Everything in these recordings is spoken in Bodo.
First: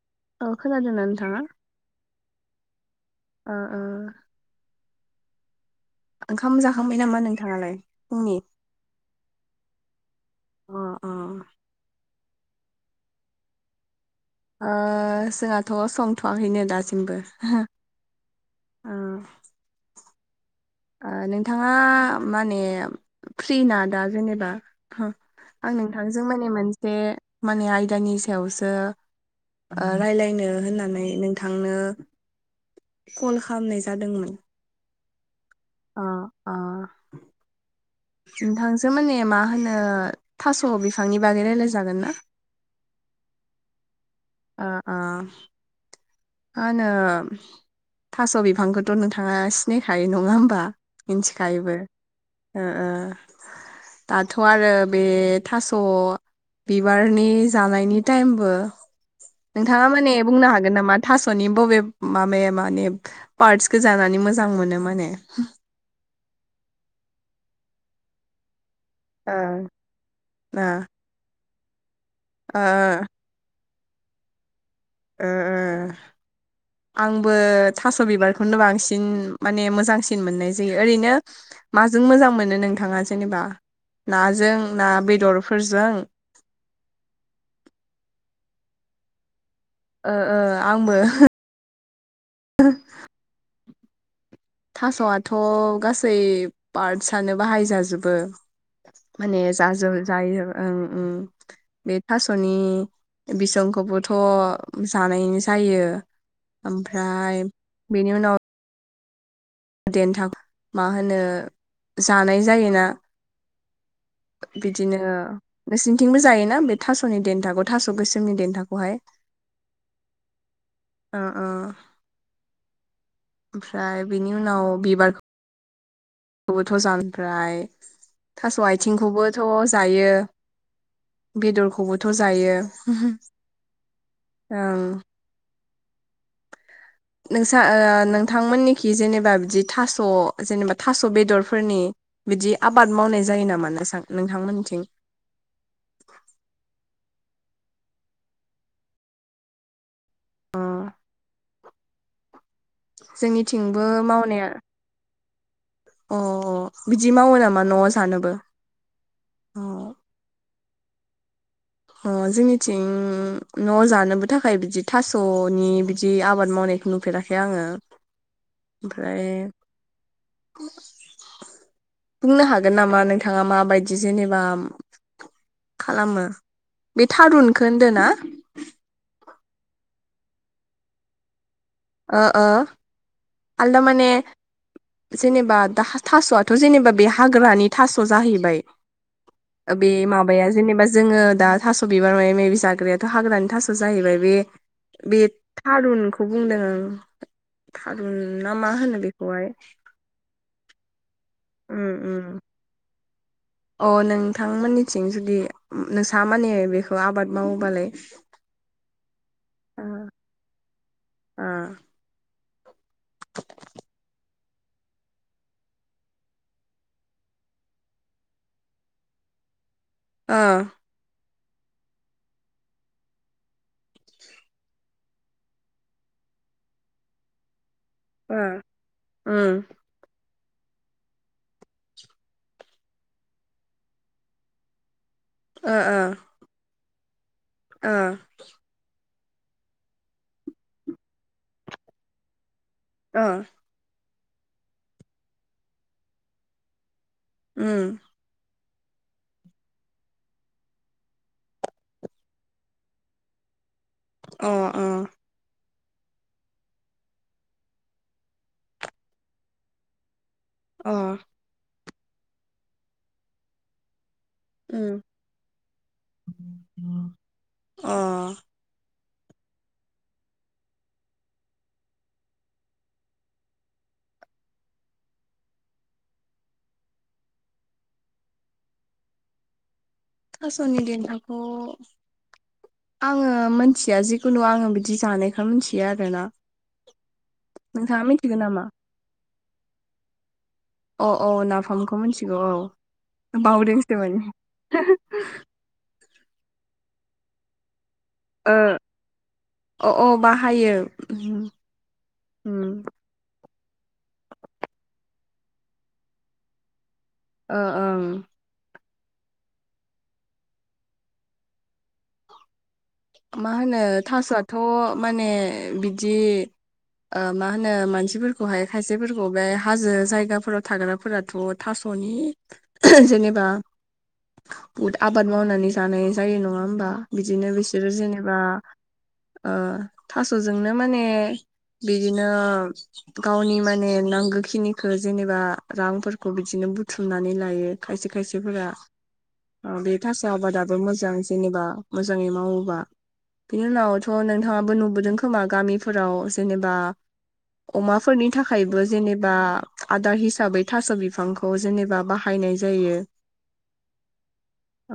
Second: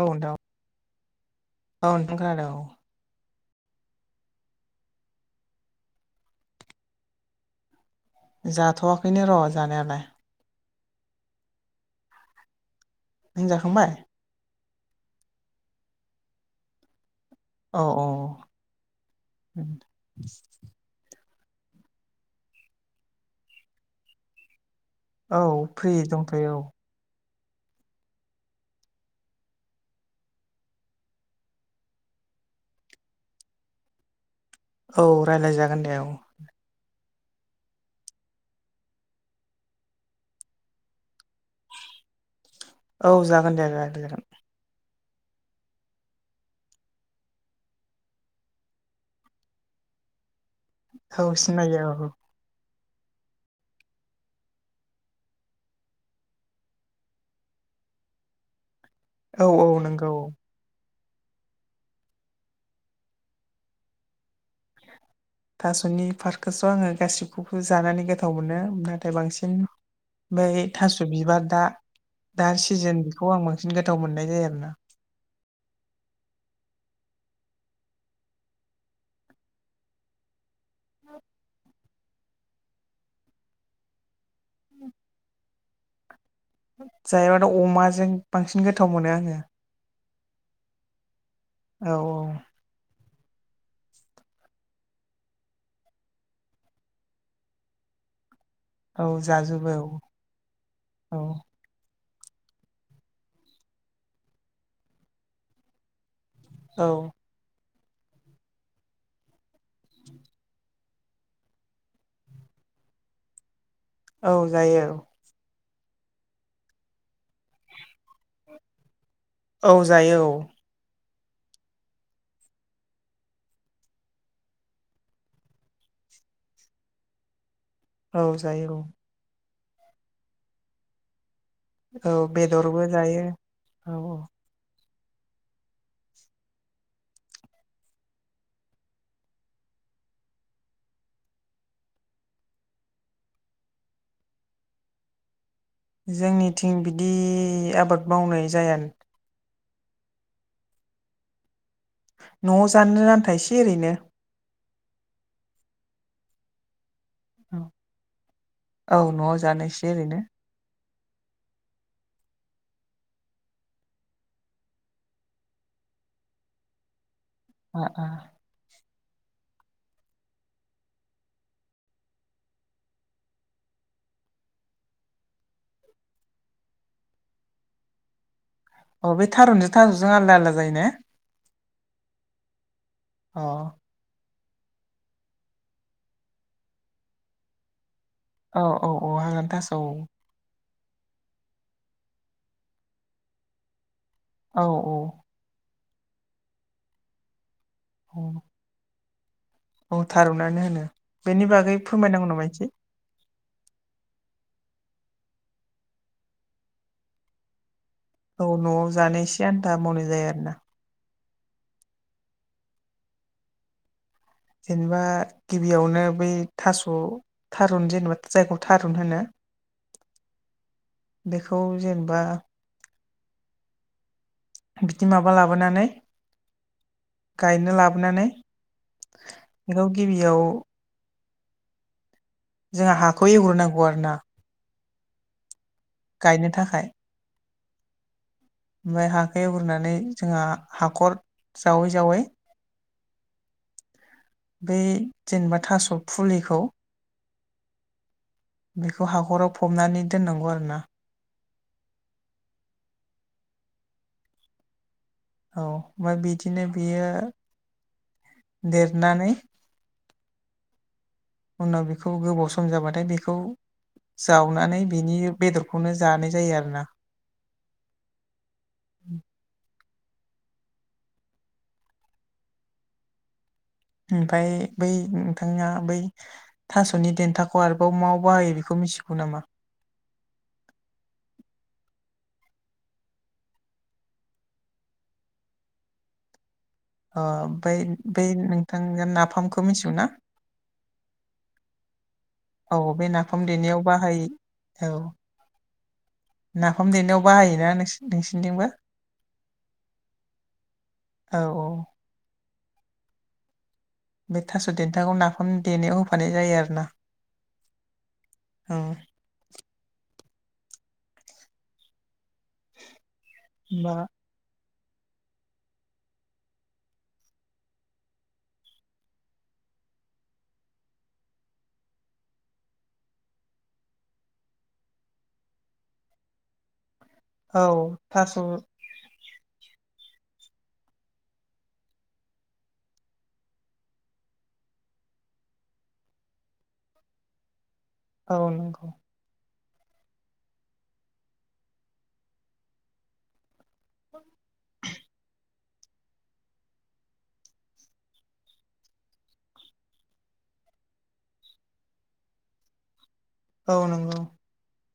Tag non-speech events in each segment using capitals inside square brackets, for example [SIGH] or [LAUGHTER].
औ नोंथां खोनादों ना नोंथाङा? औ नोंथां खोनादों औ ओ ओ ओंखाम जाखांबाय नामा नोंथाङालाय? फुंनि जाथ'वाखैनो र' जानायालाय अ अ नों जाखांबाय? ओ जोंहाथ' संथ'वाखैनो दासिमबो औ ओ औ नोंथाङा माने फ्रि ना दा जेनेबा? आं औ फ्रि नोंथांजों माने दंथ'यो मोनसे माने आयदानि सायावसो रायलायनो होननानै नोंथांनो कल खालामनाय जादोंमोन औ रायलायजागोन दे। औ आ नोंथांजों माने मा होनो थास' बिफांनि बागै रालायजागोन ना? औ जागोन दे जागोन दे जागोन। ओ ओ मा होनो थास' बिफांखौथ' नोंथाङा सिनायखायो नङा होमबा? औ मिन्थिखायोबो सिनायो ओ ओ दाथ' आरो बे थास' बिबारनि जानायनि टाइमबो औ औ नोंथाङा नंगौ माने बुंनो हागोन नामा? थास'नि बबे माबाया माने पार्टसखौ जानानै मोजां मोनो माने। थास'नि पार्कखौस' आंङो गासिखौबो जानानै गोथाव मोनो। थाय ओ बांसिन ओमफ्राय ओ थास' बिबार दा दा ओ सिजोन खौ आं बांसिन गोथाव मोननाय जायो आरोना। ओ ओ। [INAUDIBLE] आंबो थास' बिबारखौनो बांसिन माने मोजांसिन मोननाय जायो ओरैनो माजों मोजां मोनो नोंथाङा जेनेबा नाजों ना बेदरफोरजों? जायोबाथ' अमाजों बांसिन गोथाव मोनो आंङो। ओ ओ आंबो। औ औ। ओ थास'आथ' गासै पार्टसानो बाहाय जाजोबो। औ माने जाजोबो जाजोब जायो ओं औ ओं। बे थास'नि बिसंखौबोथ' जानाय जायो। औ ओमफ्राय बेनि उनाव देन्थाखो मा होनो जानाय जायोना औ जायो बिदिनो नोंसोरनिथिंबो जायोना बे थास'नि देन्थाखौ थास' गोसोमनि देन्थाखौहाय। औ जायो औ। अ अ। ओमफ्राय बिनि उनाव बिबार खौबोथ' जान ओमफ्राय औ थास' जायो आथिंखौबोथ' जायो बेदरखौ औ खौबोथ' जायो बेदरबो जायो औ औ ओं। नोंसा ओ नोंथांमोननिखि जेनेबा बिदि थास' जेनेबा थास' बेदरफोरनि बिदि आबाद मावनाय जायो नामा नोंसा नोंथांमोनथिं? जोंनिथिं बिदि आबाद मावनाय जाया नों अ। न'आव जानो आन्था एसे जोंनिथिंबो ओरैनो मावनाया अ अ बिदि मावो नामा औ न'आव जानोबो? अ एरैनो अ जोंनिथिं न' जानोबो थाखाय बिदि थास'नि बिदि आबाद मावनायखौ नुफेरा खै आंङो ओ ओ ओमफ्राय बुंनो हागोन नामा नोंथाङा माबायदि जेनेबा खालामो बे थारुनखौ होनदो ना? अ बे थारुनजों थास'जों आलदा आलदा जायो ने? ओ ओ अ आलदा माने जेनेबा दा थास'आथ' जेनेबा बे हाग्रानि थास' जाहैबाय औ औ औ हाग्रानि थास' ओ औ बे मा बाया जेनेबा जोङो दा थास' बिबार मायबा मायबि जाग्रायाथ' हाग्रानि थास' जाहैबाय बे औ औ बे थारुनखौ बुंदों आं। थारुन औ ना मा होनो बेखौहाय? औ थारुनानो होनो बेनि बागै उम उम फोरमायनांगौ नामा इसे? अ नोंथांमोननिथिं जुदि नोंसा माने बेखौ आबाद मावोबालाय औ न'आव जानाय एसे आन्था मावनाय जायो आरो ना ओम जेनेबा गिबियावनो बै थास' थारुन जेनेबा जायखौ थारुन होनो [UNINTELLIGIBLE] ओ बेखौ जेनेबा बिदि माबा लाबोनानै गायनो लाबोनानै उम बेखौ गिबियाव जों हाखौ एवग्रोनांगौ आरो ना ओ ओ गायनो थाखाय ओम ओमफ्राय हाखौ एउग्रोनानै जोंहा हाखर जावै जावै ओ बै जेनेबा थास' फुलिखौ ओम बेखौ हाखराव फबनानै दोननांगौ आरो ना। औ औ मा बिदिनो बियो देरनानै अ उनाव बेखौ गोबाव सम जाबाथाय बेखौ जावनानै उम बिनि बेदरखौनो जानाय जायो आरोना। अ ओमफ्राय बै नोंथांना बै थास'नि देन्थाखौ आरोबाव माव बाहायो बेखौ मिथिगौ नामा? थास'नि देन्थाखौ आङो मिथिया जिखुनु आङो बिदि जानायखो मिनथियो आरोना। अ ओमफ्राय नोंथाङा बै मिथिगौ नामा नोंथाङा नाफामखौ मिथिगौ ना? अ अ नाफामखौ मोनथि औ बे नाफाम देनायाव बाहायो नाफाम देनायाव बाहायोना नोंसोर ओ अ अ बाहायो औ उम औ उम बे थास' देन्थाखौ नाफाम देनायाव होफानाय जायो आरो ना। ओ ओ ओं ओं मा होनो होमबा थास'आथ' माने बिदि मा होनो मानसिफोरखौहाय खायसेफोरखौ बे हाजो जायगाफोराव थाग्राफोराथ' थास'नि जेनेबा बहुद आबाद मावनानै जानाय जायो नङा होमबा बिदिनो औ बिसोरो जेनेबा थास' ओ थास'जोंनो माने बिदिनो गावनि माने नांगौखिनिखो जेनेबा रांफोरखौ बिदिनो बुथुमनानै लायो। खायसे औ खायसेफोरा नंगौ ओ बे थास' आबादाबो मोजां जेनेबा मोजाङै मावो बा बिनि उनावथ' नोंथाङाबो नुबोदों खोमा गामिफोराव जेनेबा अमाफोरनि थाखायबो जेनेबा आदार हिसाबै थास' बिफां खौ जेनेबा बाहायनाय जायो। औ नंगौ। औ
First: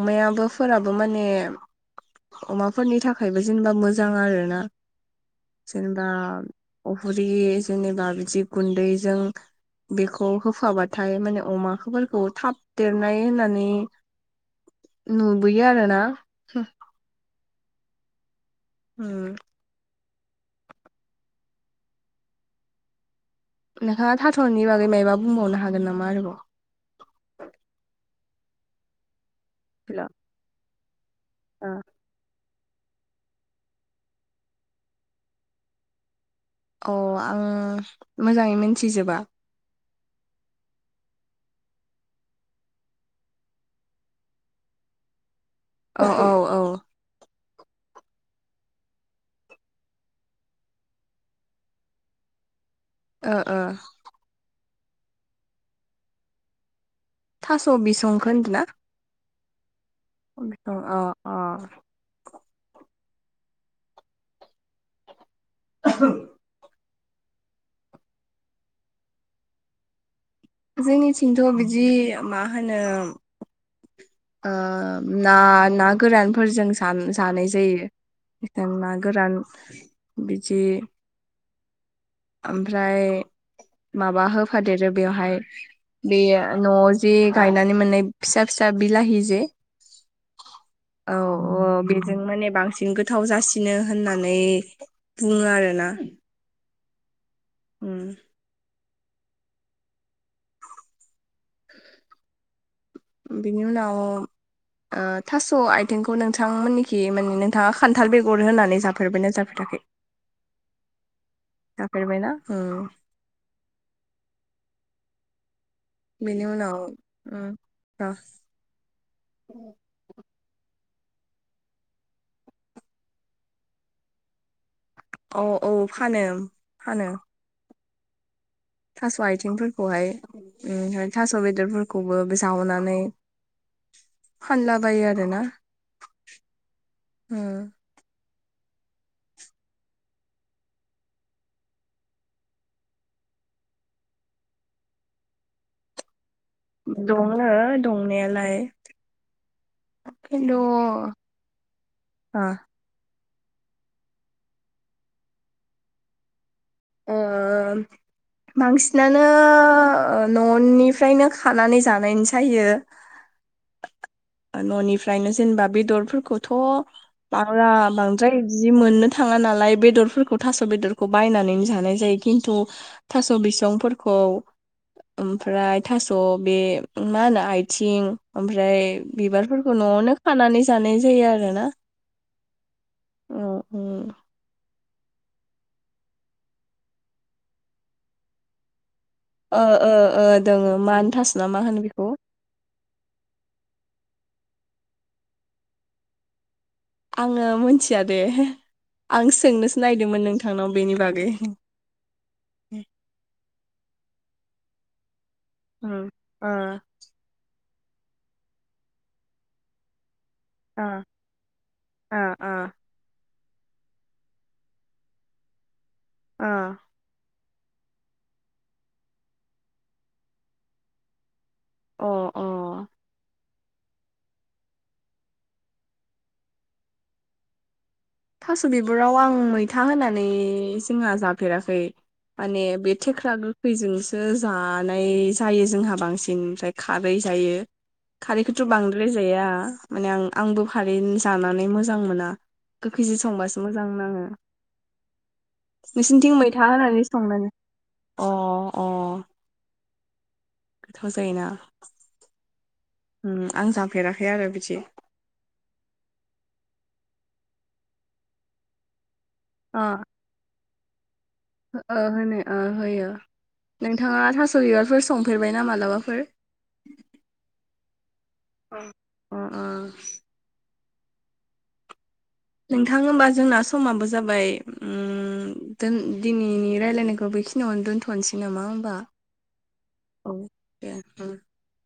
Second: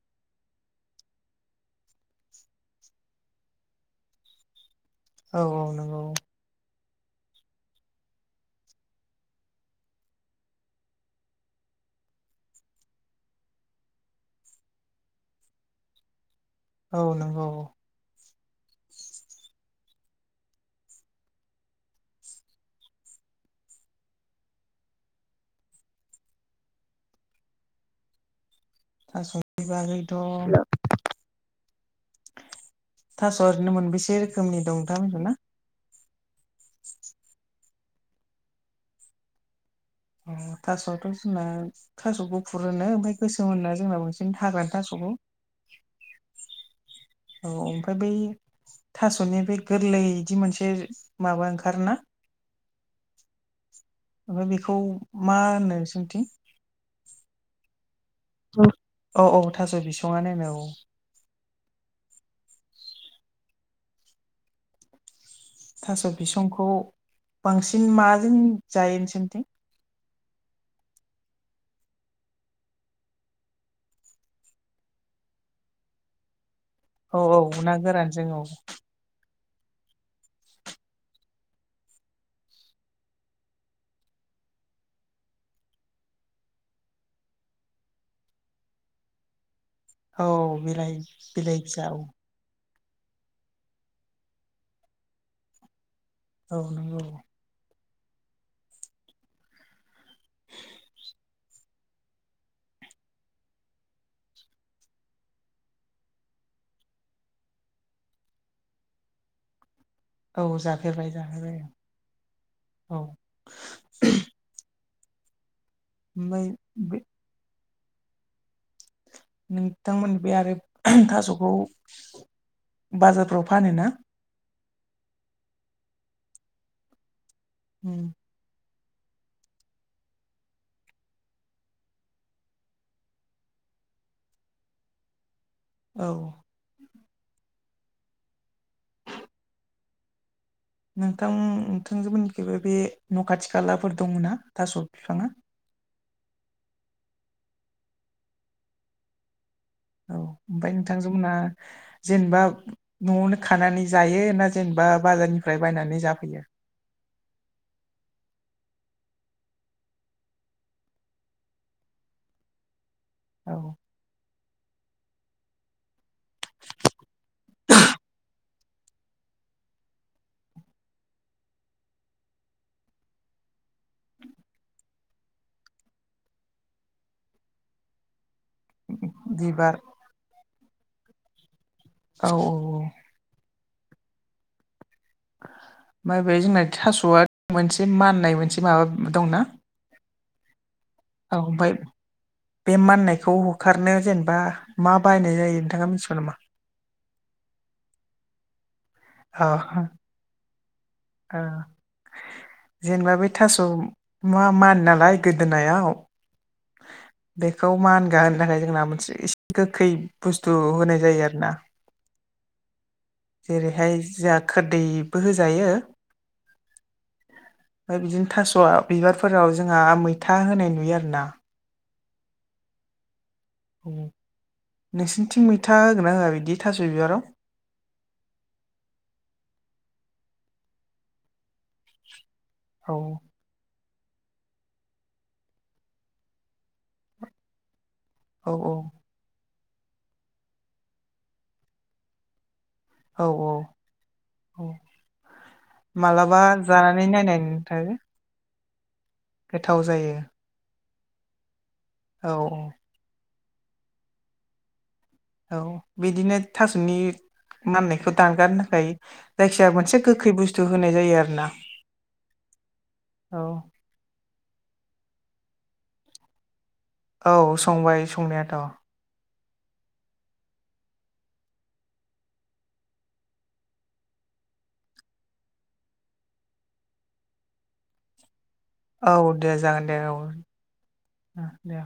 अमायाबो फोराबो माने अमाफोरनि थाखायबो जेनेबा मोजां आरो ना औ औ नंगौ जेनेबा अहुरि जेनेबा बिदि गुन्दैजों बेखौ होफाबाथाय माने अमाफोरखौ थाब देरनाय होननानै नुबोयो आरोना। औ नंगौ औ। ओ। नोंथाङा थास'नि बागै मायबा बुंबावनो हागोन नामा आरोबाव? थास'नि बागैथ' ओ। थास' ओरैनो मोनबेसे रोखोमनि दं नोंथां मिथियो ना? अ आं मोजाङै मोनथिजोबा। अ थासआवथ' जोंना थास' गुफुर होनो ओमफ्राय गोसोम होनो जोंना बांसिन हाग्रानि थास'खौ। औ औ औ। औ ओमफ्राय बै। थास'नि बे गोरलै बिदि मोनसे माबा ओंखारोना। ओ ओ। ओमफ्राय बेखौ मा होनो नोंसिनिथिं? थास' बिसंखौ होनदों ना? औ औ। थास' बिसंङानो होनो औ। बिसं अ अ। थास' बिसंखौ बांसिन माजों जायो नोंसोरथिं। जोंनिथिंथ' बिदि मा होनो। ना ना गोरानफोरजों। औ जानाय औ ना गोरानजों औ जायो ना गोरान बिदि। ओमफ्राय माबा होफादेरो बेवहाय। बे न'आव जे गायनानै मोननाय फिसा फिसा बिलाहि जे। औ बिलाइ औ बिलाइ औ फिसा बेजों माने बांसिन। बिथिं गोथाव जासिनो होननानै बुङो आरोना। औ नंगौ। उम। [INAUDIBLE] बिनि उनाव थास' आइथिंखौ नोंथांमोननिखि माने नोंथांङा खान्थाल बेगर होनानै जाफेरबायना जाफेराखै। औ जाफेरबाय जाफेरबाय जाफेरबायना उम औ। बेनि ओमफ्राय उनाव बे र नोंथांमोन बे आरो थास'खौ बाजारफ्राव फानो ना। औ औ। फानो फानो उम। थास' आथिंफोरखौहाय थास' बेदरफोरखौबो बे जाहोननानै फानलाबायो आरोना औ। उम। नोंथां नोंथांजों मोननिथिंबो बे न' खाथि खालाफोराव दंङ ना थास' बिफांङा। दङ दंनायालाय। औ खिन्थु ओमफ्राय नोंथांजोंमोनहा जेनेबा ओ न'आवनो खानानै जायो ना जेनेबा बाजारनिफ्राय बायनानै जाफैयो। आ। बांसिनानो न'निफ्रायनो खानानै जानाय जायो। औ। न'निफ्रायनो जेनेबा बेदरफोरखौथ'। बांला बांद्राय बिदि मोननो थाङा नालाय बेदरफोरखौ थास' बेदरखौ बायनानै जानाय जायो। खिन्थु थास' बिसं। फोरखौ ओमफ्राय थास' बे मा होनो आथिं। ओमफ्राय बिबार बिबारफोरखौ न'आवनो खानानै जानाय जायो आरोना। औ औ औ। औ औ। ओम बे जोंना थास'आ मोनसे माननाय मोनसे माबा दंना। ओ ओ ओ दोंङो मान थास' औ ना मा ओमफाय। होनो बेखौ बे माननायखौ होखारनो जेनेबा मा बाहायनाय जायो नोंथाङा मिथिगौ नामा? आंङो मिथिया दे आं सोंनोसो नायगिरदोंमोन नोंथांनाव बेनि बागै। अ जेनेबा बे थास' मा मान नालाय गोदोनायाव अ। बेखौ मानगा होनो थाखाय जोंना मोनसे एसे गोखै बुस्थु ओ होनाय जायो आरो ना ओ जेरैहाय जोंहा खोरदैबो होजायो ओ ओमफ्राय बिदिनो थास' बिबारफोराव जोंहा मैथा होनाय नुयो आरोना अ अ। नोंसनिथिं मैथा होगोन ना होआ बिदि थास' बिबाराव थास' बिबुराव आं मैथा होनानै जोंहा जाफेराखै माने बे औ थुख्रा खैजोंसो जानाय जायो जोंहा बांसिन ओमफ्राय खारै जायो औ खारैखौथ' बांद्राय जाया माने आं-आंबो खारै जानानै मोजां मोना गोखैजों औ संबासो मोजां नाङो। औ नोंसोरनिथिं मालाबा मैथा होनानै जानानै नायनाय संनानै नोंथां अ अ गोथाव जायो। गोथाव जायोना औ औ। ओं आं जाफेराखै आरो बिदि औ बिदिनो थास'नि माननायखौ दानगारनो थाखाय जायखिजाया अ मोनसे गोखै बुस्थु होनाय जायो आरो ना ओ होनो ओ होयो नोंथाङा थास' बिबारफोर संफेरबायना मालाबाफोर? औ संबाय संनायाथ'। अ अ नोंथां होमबा जोंना समाबो जाबाय उम दोन दिनैनि रायलायनायखौ बेखिनियावनो दोन्थ'नोसै नामा औ दे जागोन दे औ दे ओ दे।